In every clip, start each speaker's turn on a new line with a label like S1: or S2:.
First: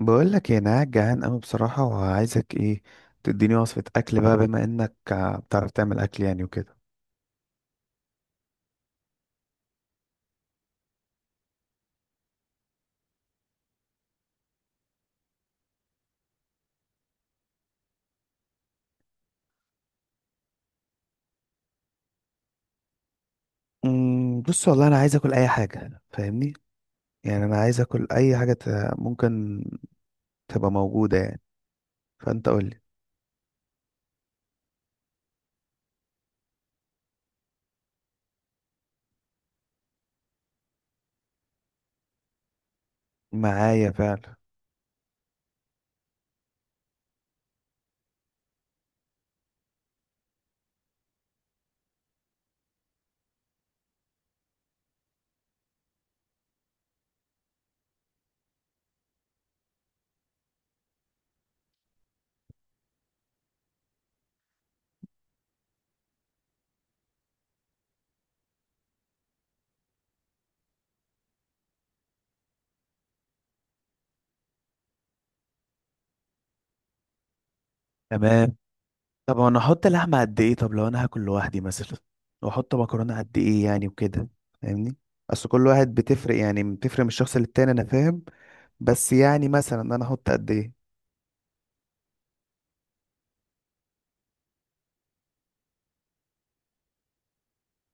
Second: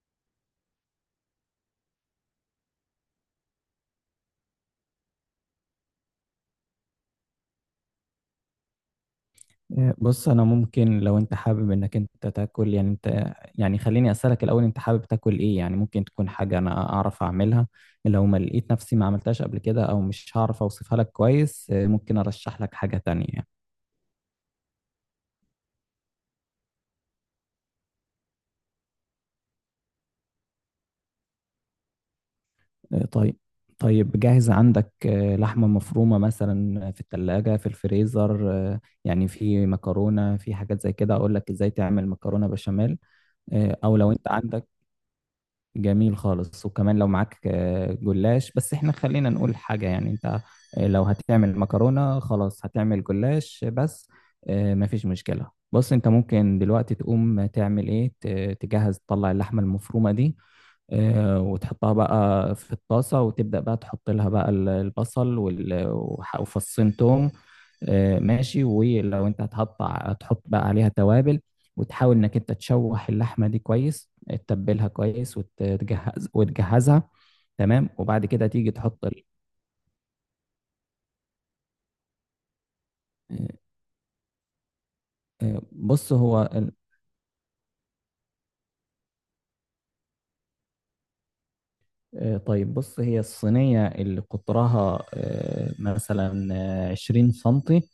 S1: بقول لك انا قاعد جعان قوي بصراحة، وعايزك ايه تديني وصفة اكل بقى، بما انك بتعرف تعمل اكل يعني وكده.
S2: بص انا ممكن لو انت حابب انك انت تاكل يعني، انت يعني خليني اسالك الاول، انت حابب تاكل ايه يعني؟ ممكن تكون حاجه انا اعرف اعملها. لو ما لقيت نفسي ما عملتهاش قبل كده او مش هعرف اوصفها لك كويس، ممكن ارشح لك حاجه تانية يعني.
S1: بص والله انا عايز اكل اي حاجة، فاهمني؟ يعني انا عايز اكل اي حاجة ممكن تبقى موجودة يعني، فانت قول لي.
S2: طيب. طيب جاهز عندك لحمه مفرومه مثلا في الثلاجه، في الفريزر، يعني في مكرونه، في حاجات زي كده. اقول لك ازاي تعمل مكرونه بشاميل.
S1: معايا
S2: او لو انت
S1: فعلا.
S2: عندك، جميل خالص. وكمان لو معاك جلاش، بس احنا خلينا نقول حاجة يعني انت. لو هتعمل مكرونة خلاص هتعمل جلاش بس. مفيش مشكلة. بص، انت ممكن دلوقتي تقوم تعمل ايه، تجهز تطلع اللحمة المفرومة دي، وتحطها بقى في الطاسة، وتبدأ بقى تحط لها بقى البصل وفصين توم. ماشي. ولو انت هتحط بقى عليها توابل، وتحاول انك انت تشوح اللحمة دي كويس، تتبلها كويس وتجهزها. تمام. وبعد كده
S1: تمام.
S2: تيجي تحط ال-
S1: طب انا احط لحمة قد ايه؟ طب لو انا هاكل لوحدي مثلا، واحط مكرونة قد
S2: آه،
S1: ايه يعني وكده، فاهمني؟ اصل
S2: آه،
S1: كل واحد
S2: بص
S1: بتفرق،
S2: هو
S1: يعني
S2: ال-
S1: بتفرق من الشخص للتاني، انا فاهم. بس يعني مثلا انا احط قد ايه؟
S2: آه، طيب. بص، هي الصينية اللي قطرها مثلا عشرين سنتي،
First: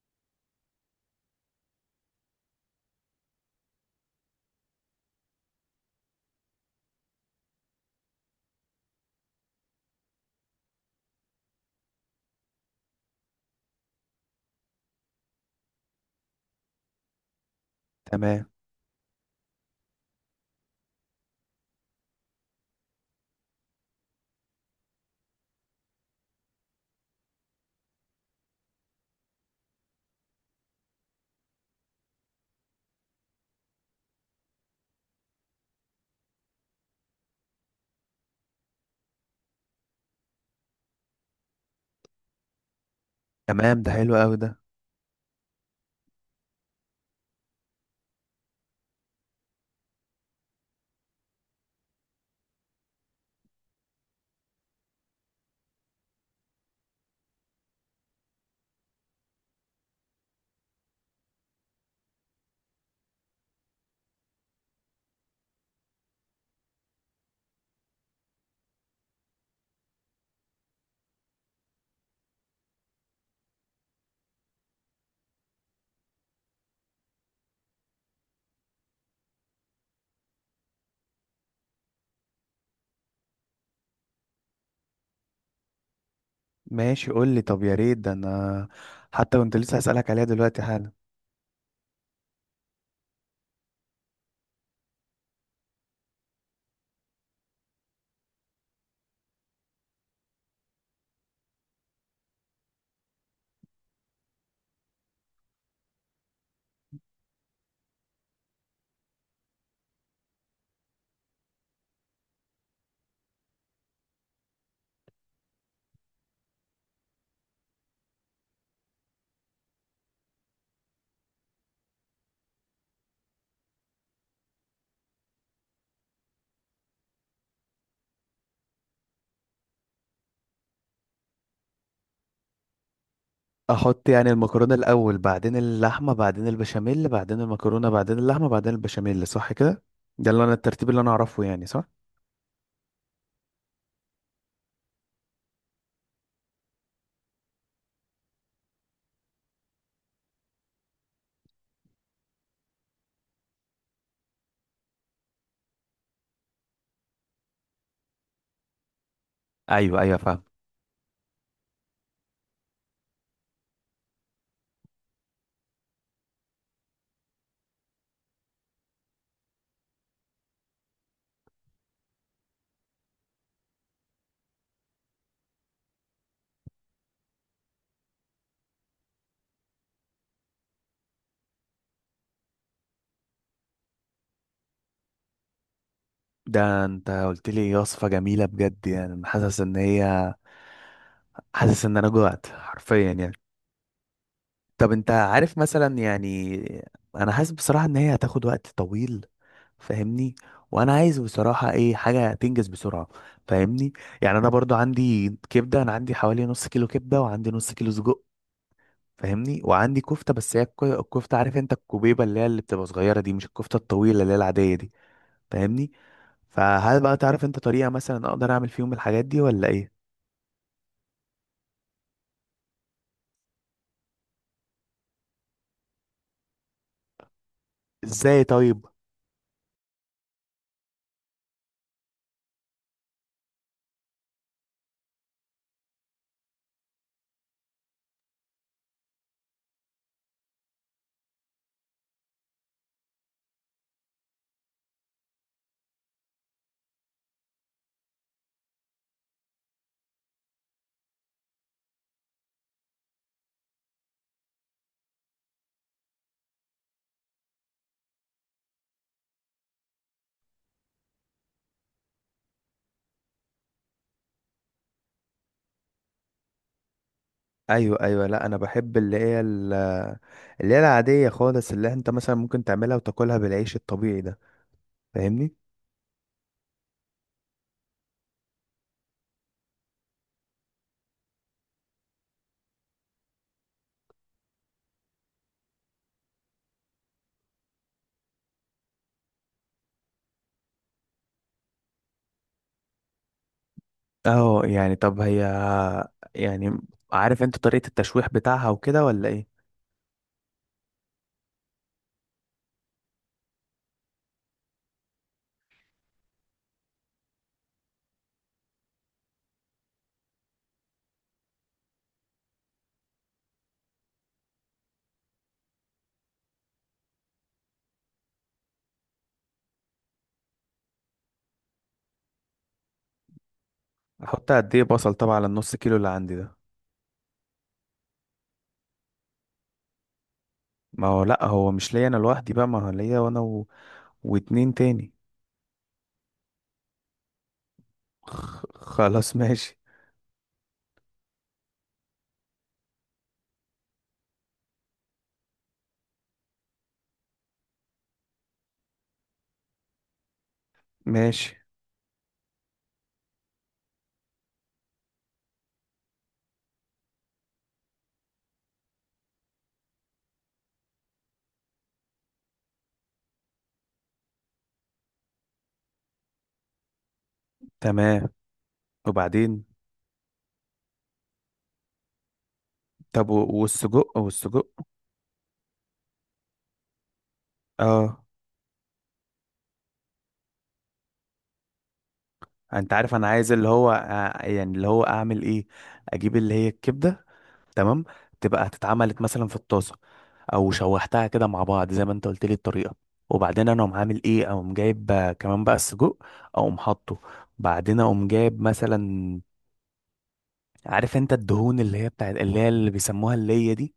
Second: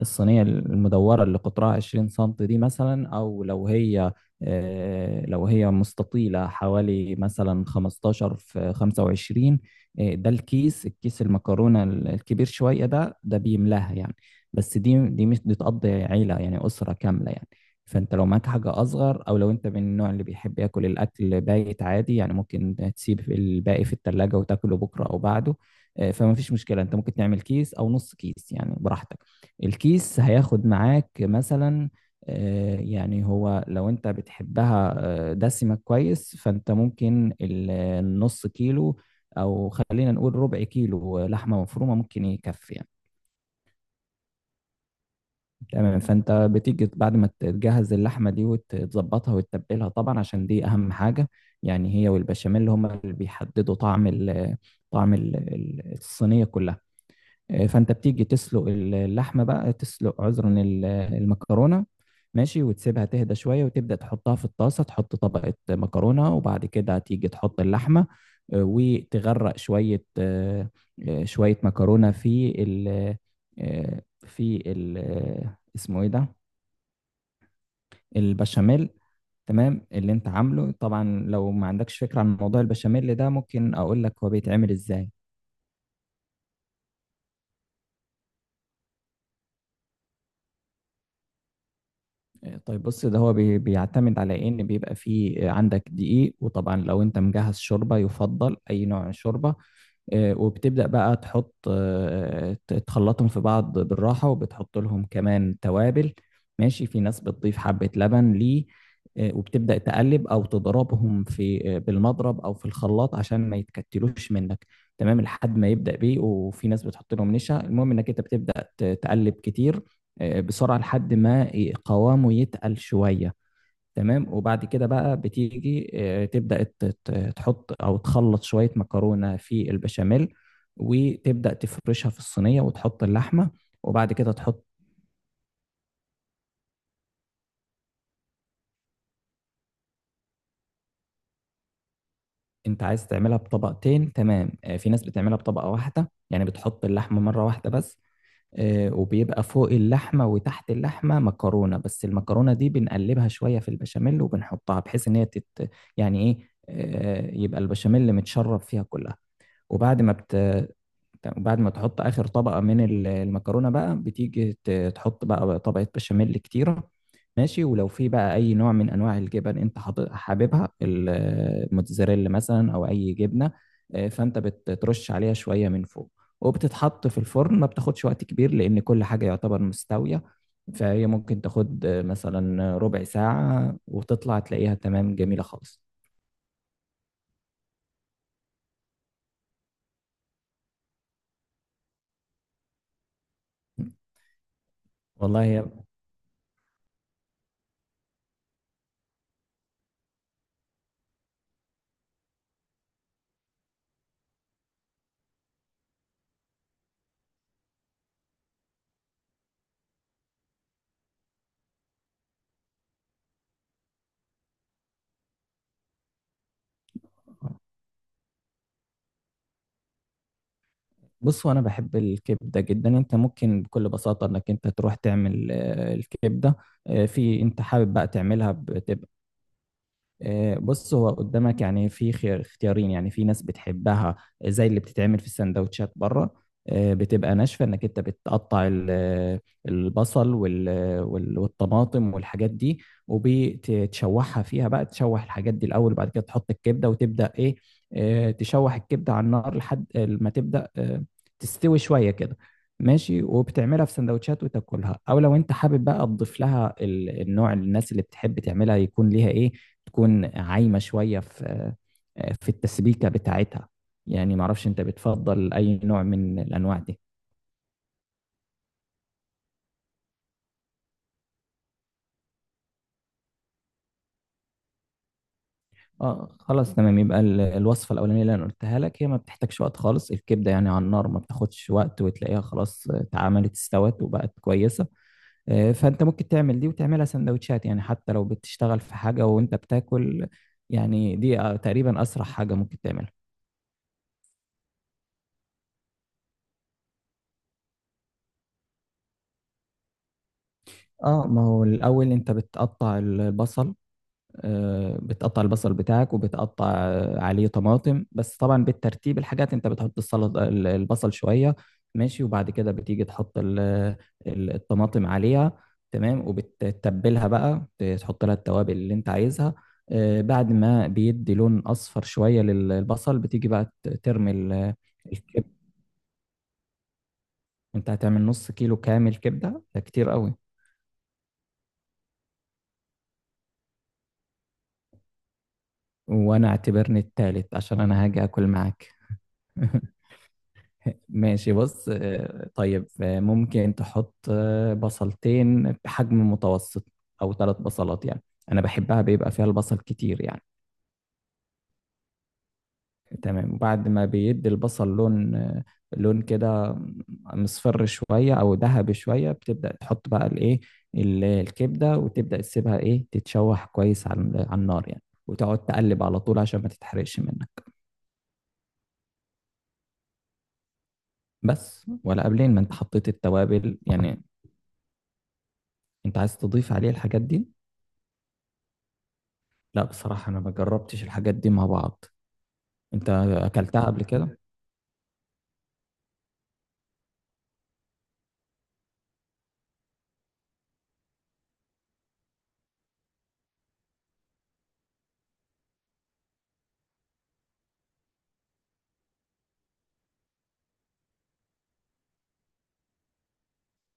S2: الصينية المدورة اللي قطرها 20 سنتي دي مثلا، أو لو هي مستطيلة حوالي مثلا 15 في 25. ده الكيس، الكيس المكرونة الكبير شوية ده بيملاها يعني. بس دي مش بتقضي عيلة يعني، أسرة كاملة يعني. فأنت لو
S1: تمام.
S2: معاك حاجة أصغر، أو لو أنت من النوع اللي بيحب ياكل الأكل بايت عادي يعني، ممكن تسيب الباقي في التلاجة وتاكله بكرة أو بعده. فما فيش مشكلة. أنت ممكن تعمل كيس أو نص كيس يعني براحتك. الكيس هياخد معاك مثلا يعني، هو لو انت بتحبها دسمة كويس، فانت ممكن النص كيلو، او خلينا نقول ربع كيلو لحمة مفرومة، ممكن يكفي يعني.
S1: تمام ده حلو قوي ده.
S2: تمام. فانت بتيجي بعد ما تجهز اللحمة دي وتظبطها وتتبلها طبعا، عشان دي اهم حاجة. يعني هي والبشاميل هما اللي بيحددوا طعم ال، طعم الصينية كلها. فانت بتيجي تسلق اللحمه، بقى تسلق، عذرا، المكرونه. ماشي. وتسيبها تهدى شويه، وتبدا تحطها في الطاسه، تحط طبقه مكرونه، وبعد كده تيجي تحط اللحمه. وتغرق شويه شويه مكرونه في ال، آه، في ال، اسمه ايه ده؟ البشاميل. تمام، اللي انت عامله طبعا. لو ما عندكش فكره عن موضوع البشاميل ده ممكن اقول لك هو بيتعمل ازاي.
S1: ماشي قول لي، طب يا ريت ده، انا حتى كنت لسه هسألك عليها دلوقتي حالا.
S2: طيب بص، ده هو بيعتمد على ان بيبقى فيه عندك دقيق، وطبعا لو انت مجهز شوربه يفضل، اي نوع من الشوربه. وبتبدأ بقى تحط تخلطهم في بعض بالراحة، وبتحط لهم كمان توابل. ماشي. في ناس بتضيف حبة لبن ليه. وبتبدأ تقلب أو تضربهم في، بالمضرب أو في الخلاط، عشان ما يتكتلوش منك. تمام، لحد ما يبدأ بيه. وفي ناس بتحط لهم نشا. المهم إنك أنت بتبدأ تقلب كتير، بسرعة، لحد ما قوامه يتقل شوية. تمام. وبعد كده بقى بتيجي تبدأ تحط أو تخلط شوية مكرونة في البشاميل، وتبدأ تفرشها في الصينية وتحط اللحمة
S1: احط
S2: وبعد
S1: يعني
S2: كده تحط.
S1: المكرونة الاول، بعدين اللحمة، بعدين البشاميل، بعدين المكرونة، بعدين اللحمة، بعدين البشاميل، صح كده؟ ده اللي انا الترتيب اللي انا اعرفه يعني، صح؟
S2: أنت عايز تعملها بطبقتين. تمام. في ناس بتعملها بطبقة واحدة يعني، بتحط اللحمة مرة واحدة بس. وبيبقى فوق اللحمة وتحت اللحمة مكرونة، بس المكرونة دي بنقلبها شوية في البشاميل وبنحطها، بحيث إن هي تت، يعني إيه، يبقى البشاميل متشرب فيها كلها.
S1: ايوه
S2: وبعد ما
S1: ايوه
S2: بت...
S1: فاهم.
S2: تمام. بعد ما تحط اخر طبقه من المكرونه بقى، بتيجي تحط بقى طبقه بشاميل كتيره. ماشي. ولو في بقى اي نوع من انواع الجبن انت حاببها، الموتزاريلا مثلا او اي جبنه، فانت بترش عليها شويه من فوق، وبتتحط في الفرن. ما بتاخدش وقت كبير، لان كل حاجه يعتبر مستويه. فهي ممكن تاخد مثلا ربع ساعه، وتطلع تلاقيها تمام، جميله خالص.
S1: ده انت قلت لي وصفة جميلة بجد، يعني أنا حاسس ان هي، حاسس ان انا جوعت حرفيا يعني. طب انت عارف
S2: والله.
S1: مثلا يعني، انا حاسس بصراحة ان هي هتاخد وقت طويل، فاهمني؟ وانا عايز بصراحه ايه، حاجه تنجز بسرعه، فاهمني؟ يعني انا برضو عندي كبده، انا عندي حوالي نص كيلو كبده، وعندي نص كيلو سجق، فاهمني؟ وعندي كفته، بس هي الكفته، عارف انت الكوبيبه اللي هي اللي بتبقى صغيره دي، مش الكفته الطويله اللي هي العاديه دي، فاهمني؟ فهل بقى تعرف
S2: هي،
S1: انت طريقه مثلا اقدر اعمل فيهم الحاجات دي ولا ايه؟
S2: بصوا، انا بحب الكبده جدا. انت ممكن بكل بساطه انك انت تروح تعمل الكبده. في، انت حابب بقى
S1: ازاي
S2: تعملها.
S1: طيب؟
S2: بص، هو قدامك يعني في خيار، اختيارين يعني. في ناس بتحبها زي اللي بتتعمل في السندوتشات بره. بتبقى ناشفة، انك انت بتقطع البصل والطماطم والحاجات دي، وبتشوحها فيها بقى، تشوح الحاجات دي الاول، وبعد كده تحط الكبدة وتبدأ ايه، تشوح الكبدة على النار لحد ما تبدأ تستوي شوية كده. ماشي. وبتعملها في سندوتشات وتاكلها، او لو انت حابب بقى تضيف لها النوع، الناس اللي بتحب تعملها يكون ليها ايه، تكون عايمة شوية في، في التسبيكة بتاعتها. يعني معرفش انت بتفضل اي نوع من الانواع دي.
S1: ايوه ايوه، لا انا بحب اللي هي اللي هي العاديه خالص، اللي انت مثلا ممكن تعملها وتاكلها بالعيش الطبيعي ده، فاهمني؟
S2: اه، خلاص تمام. يبقى الوصفة الاولانية اللي انا قلتها لك، هي ما بتحتاجش وقت خالص. الكبدة يعني على النار ما بتاخدش وقت، وتلاقيها خلاص اتعملت، استوت وبقت كويسة. فانت ممكن تعمل دي وتعملها سندوتشات، يعني حتى لو بتشتغل في حاجة وانت بتاكل. يعني دي تقريبا اسرع حاجة ممكن تعملها.
S1: اه يعني طب هي، يعني عارف انت طريقة التشويح بتاعها وكده ولا ايه؟
S2: اه، ما هو الاول انت بتقطع البصل. بتقطع البصل بتاعك، وبتقطع عليه طماطم، بس طبعا بالترتيب الحاجات، انت بتحط السلطه، البصل شويه. ماشي. وبعد كده بتيجي تحط الطماطم عليها. تمام. وبتتبلها بقى، تحط لها التوابل اللي انت عايزها. بعد ما بيدي لون اصفر شويه للبصل، بتيجي بقى ترمي
S1: احط قد ايه بصل طبعا على
S2: الكبده.
S1: النص كيلو اللي عندي ده؟
S2: انت هتعمل نص كيلو كامل كبده؟ ده كتير قوي.
S1: ما هو لا، هو مش ليا انا لوحدي بقى، ما هو ليا وانا و... واتنين تاني.
S2: وانا اعتبرني التالت عشان انا هاجي اكل
S1: خ-
S2: معاك.
S1: خلاص ماشي.
S2: ماشي. بص، طيب. ممكن تحط بصلتين بحجم متوسط، او ثلاث بصلات يعني. انا بحبها بيبقى فيها البصل كتير يعني.
S1: ماشي
S2: تمام. وبعد ما بيدي البصل لون، لون كده مصفر شوية او ذهبي شوية، بتبدأ تحط بقى الايه، الكبدة، وتبدأ تسيبها ايه، تتشوح كويس على النار يعني، وتقعد تقلب على طول عشان ما تتحرقش منك.
S1: تمام. وبعدين؟
S2: بس ولا قبلين ما انت حطيت
S1: طب
S2: التوابل
S1: والسجق،
S2: يعني.
S1: والسجق
S2: انت عايز تضيف عليه الحاجات دي؟
S1: اه.
S2: لا، بصراحة أنا ما جربتش الحاجات دي مع بعض.
S1: انت
S2: أنت
S1: عارف انا عايز اللي
S2: أكلتها
S1: هو
S2: قبل كده؟
S1: يعني اللي هو اعمل ايه، اجيب اللي هي الكبدة، تمام، تبقى اتعملت مثلا في الطاسه، او شوحتها كده مع بعض زي ما انت قلت لي الطريقه، وبعدين انا اقوم عامل ايه، اقوم جايب كمان بقى السجق، اقوم حاطه، بعدين اقوم جايب مثلا، عارف انت الدهون اللي هي بتاعت اللي هي اللي بيسموها اللية دي،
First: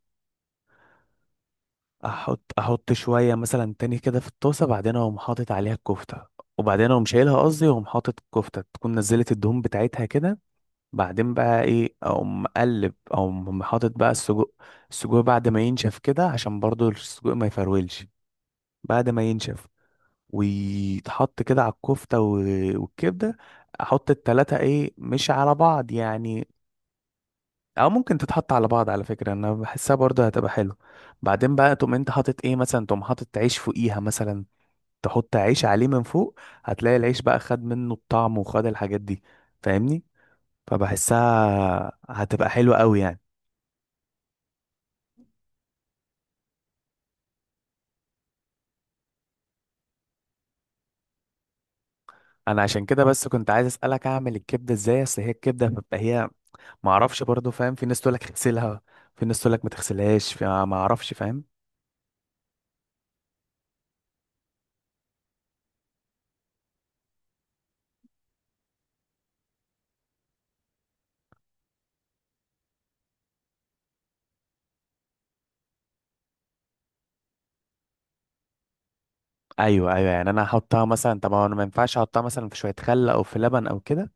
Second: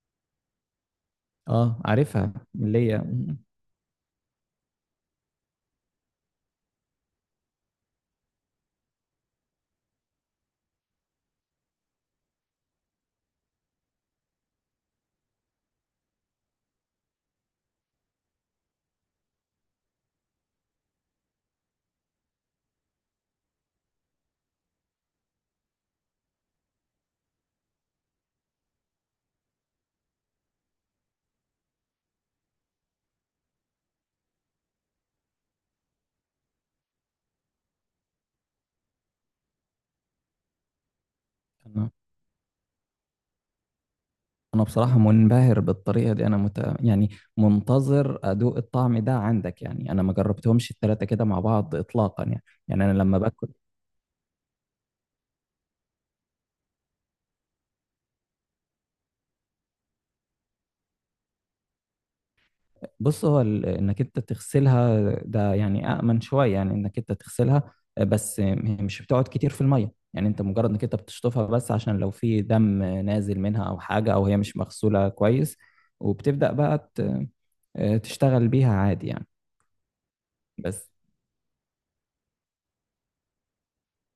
S2: أه عارفها،
S1: احط
S2: اللي
S1: احط
S2: هي
S1: شويه مثلا تاني كده في الطاسه، بعدين اقوم حاطط عليها الكفته، وبعدين اقوم شايلها قصدي، واقوم حاطط الكفته تكون نزلت الدهون بتاعتها كده، بعدين بقى ايه، اقوم مقلب او حاطط بقى السجق، السجق بعد ما ينشف كده عشان برضو السجق ما يفرولش، بعد ما ينشف ويتحط كده على الكفتة والكبدة. احط التلاتة ايه، مش على بعض يعني، او ممكن تتحط على بعض، على فكرة انا بحسها برضو هتبقى حلو. بعدين بقى تقوم انت حاطط ايه مثلا، تقوم حاطط عيش فوقيها مثلا، تحط عيش عليه من فوق، هتلاقي العيش بقى خد منه الطعم وخد الحاجات دي، فاهمني؟
S2: أنا
S1: فبحسها هتبقى حلوة قوي يعني.
S2: أنا بصراحة منبهر بالطريقة دي. أنا يعني منتظر أدوق الطعم ده عندك يعني. أنا ما جربتهمش التلاتة كده مع بعض إطلاقا يعني.
S1: انا عشان
S2: يعني أنا
S1: كده
S2: لما
S1: بس
S2: باكل،
S1: كنت عايز اسالك اعمل الكبده ازاي، اصل هي الكبده بتبقى هي، ما اعرفش برضه، فاهم؟ في ناس تقول لك اغسلها، في ناس تقول لك ما تغسلهاش، ما اعرفش، فاهم؟
S2: بص هو انك انت تغسلها، ده يعني امن شويه. يعني انك انت تغسلها، بس هي مش بتقعد كتير في الميه يعني. انت مجرد انك انت بتشطفها بس، عشان لو في دم نازل منها او حاجه، او هي مش مغسوله كويس، وبتبدا بقى تشتغل بيها عادي يعني.
S1: ايوه ايوه، يعني انا احطها
S2: بس
S1: مثلا، طب انا ما ينفعش احطها مثلا في شويه خل او في لبن او كده؟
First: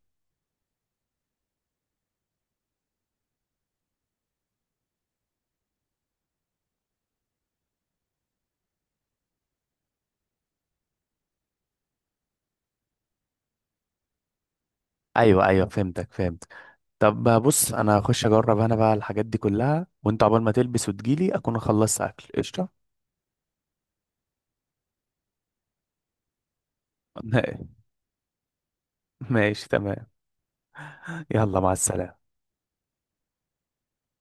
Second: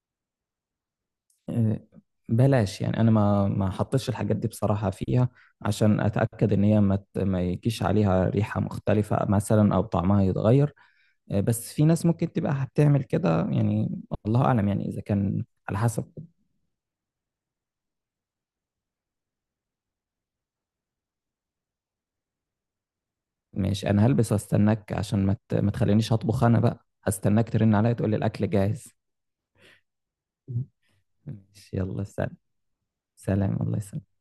S2: آه، بلاش يعني. انا ما حطيتش الحاجات دي بصراحه فيها، عشان اتاكد ان هي ما يجيش عليها ريحه مختلفه مثلا او طعمها يتغير. بس في ناس ممكن تبقى هتعمل كده يعني. الله اعلم يعني، اذا كان
S1: ايوه ايوه
S2: على حسب.
S1: فهمتك فهمتك. طب بص انا هخش اجرب انا بقى الحاجات دي كلها، وانت عقبال ما تلبس وتجيلي اكون خلصت اكل، قشطه.
S2: ماشي. انا هلبس واستناك، عشان ما تخلينيش اطبخ. انا بقى هستناك ترن عليا تقول لي الاكل جاهز.
S1: ماشي تمام. يلا مع
S2: ماشي، يلا
S1: السلامه.
S2: سلام. سلام، الله يسلمك.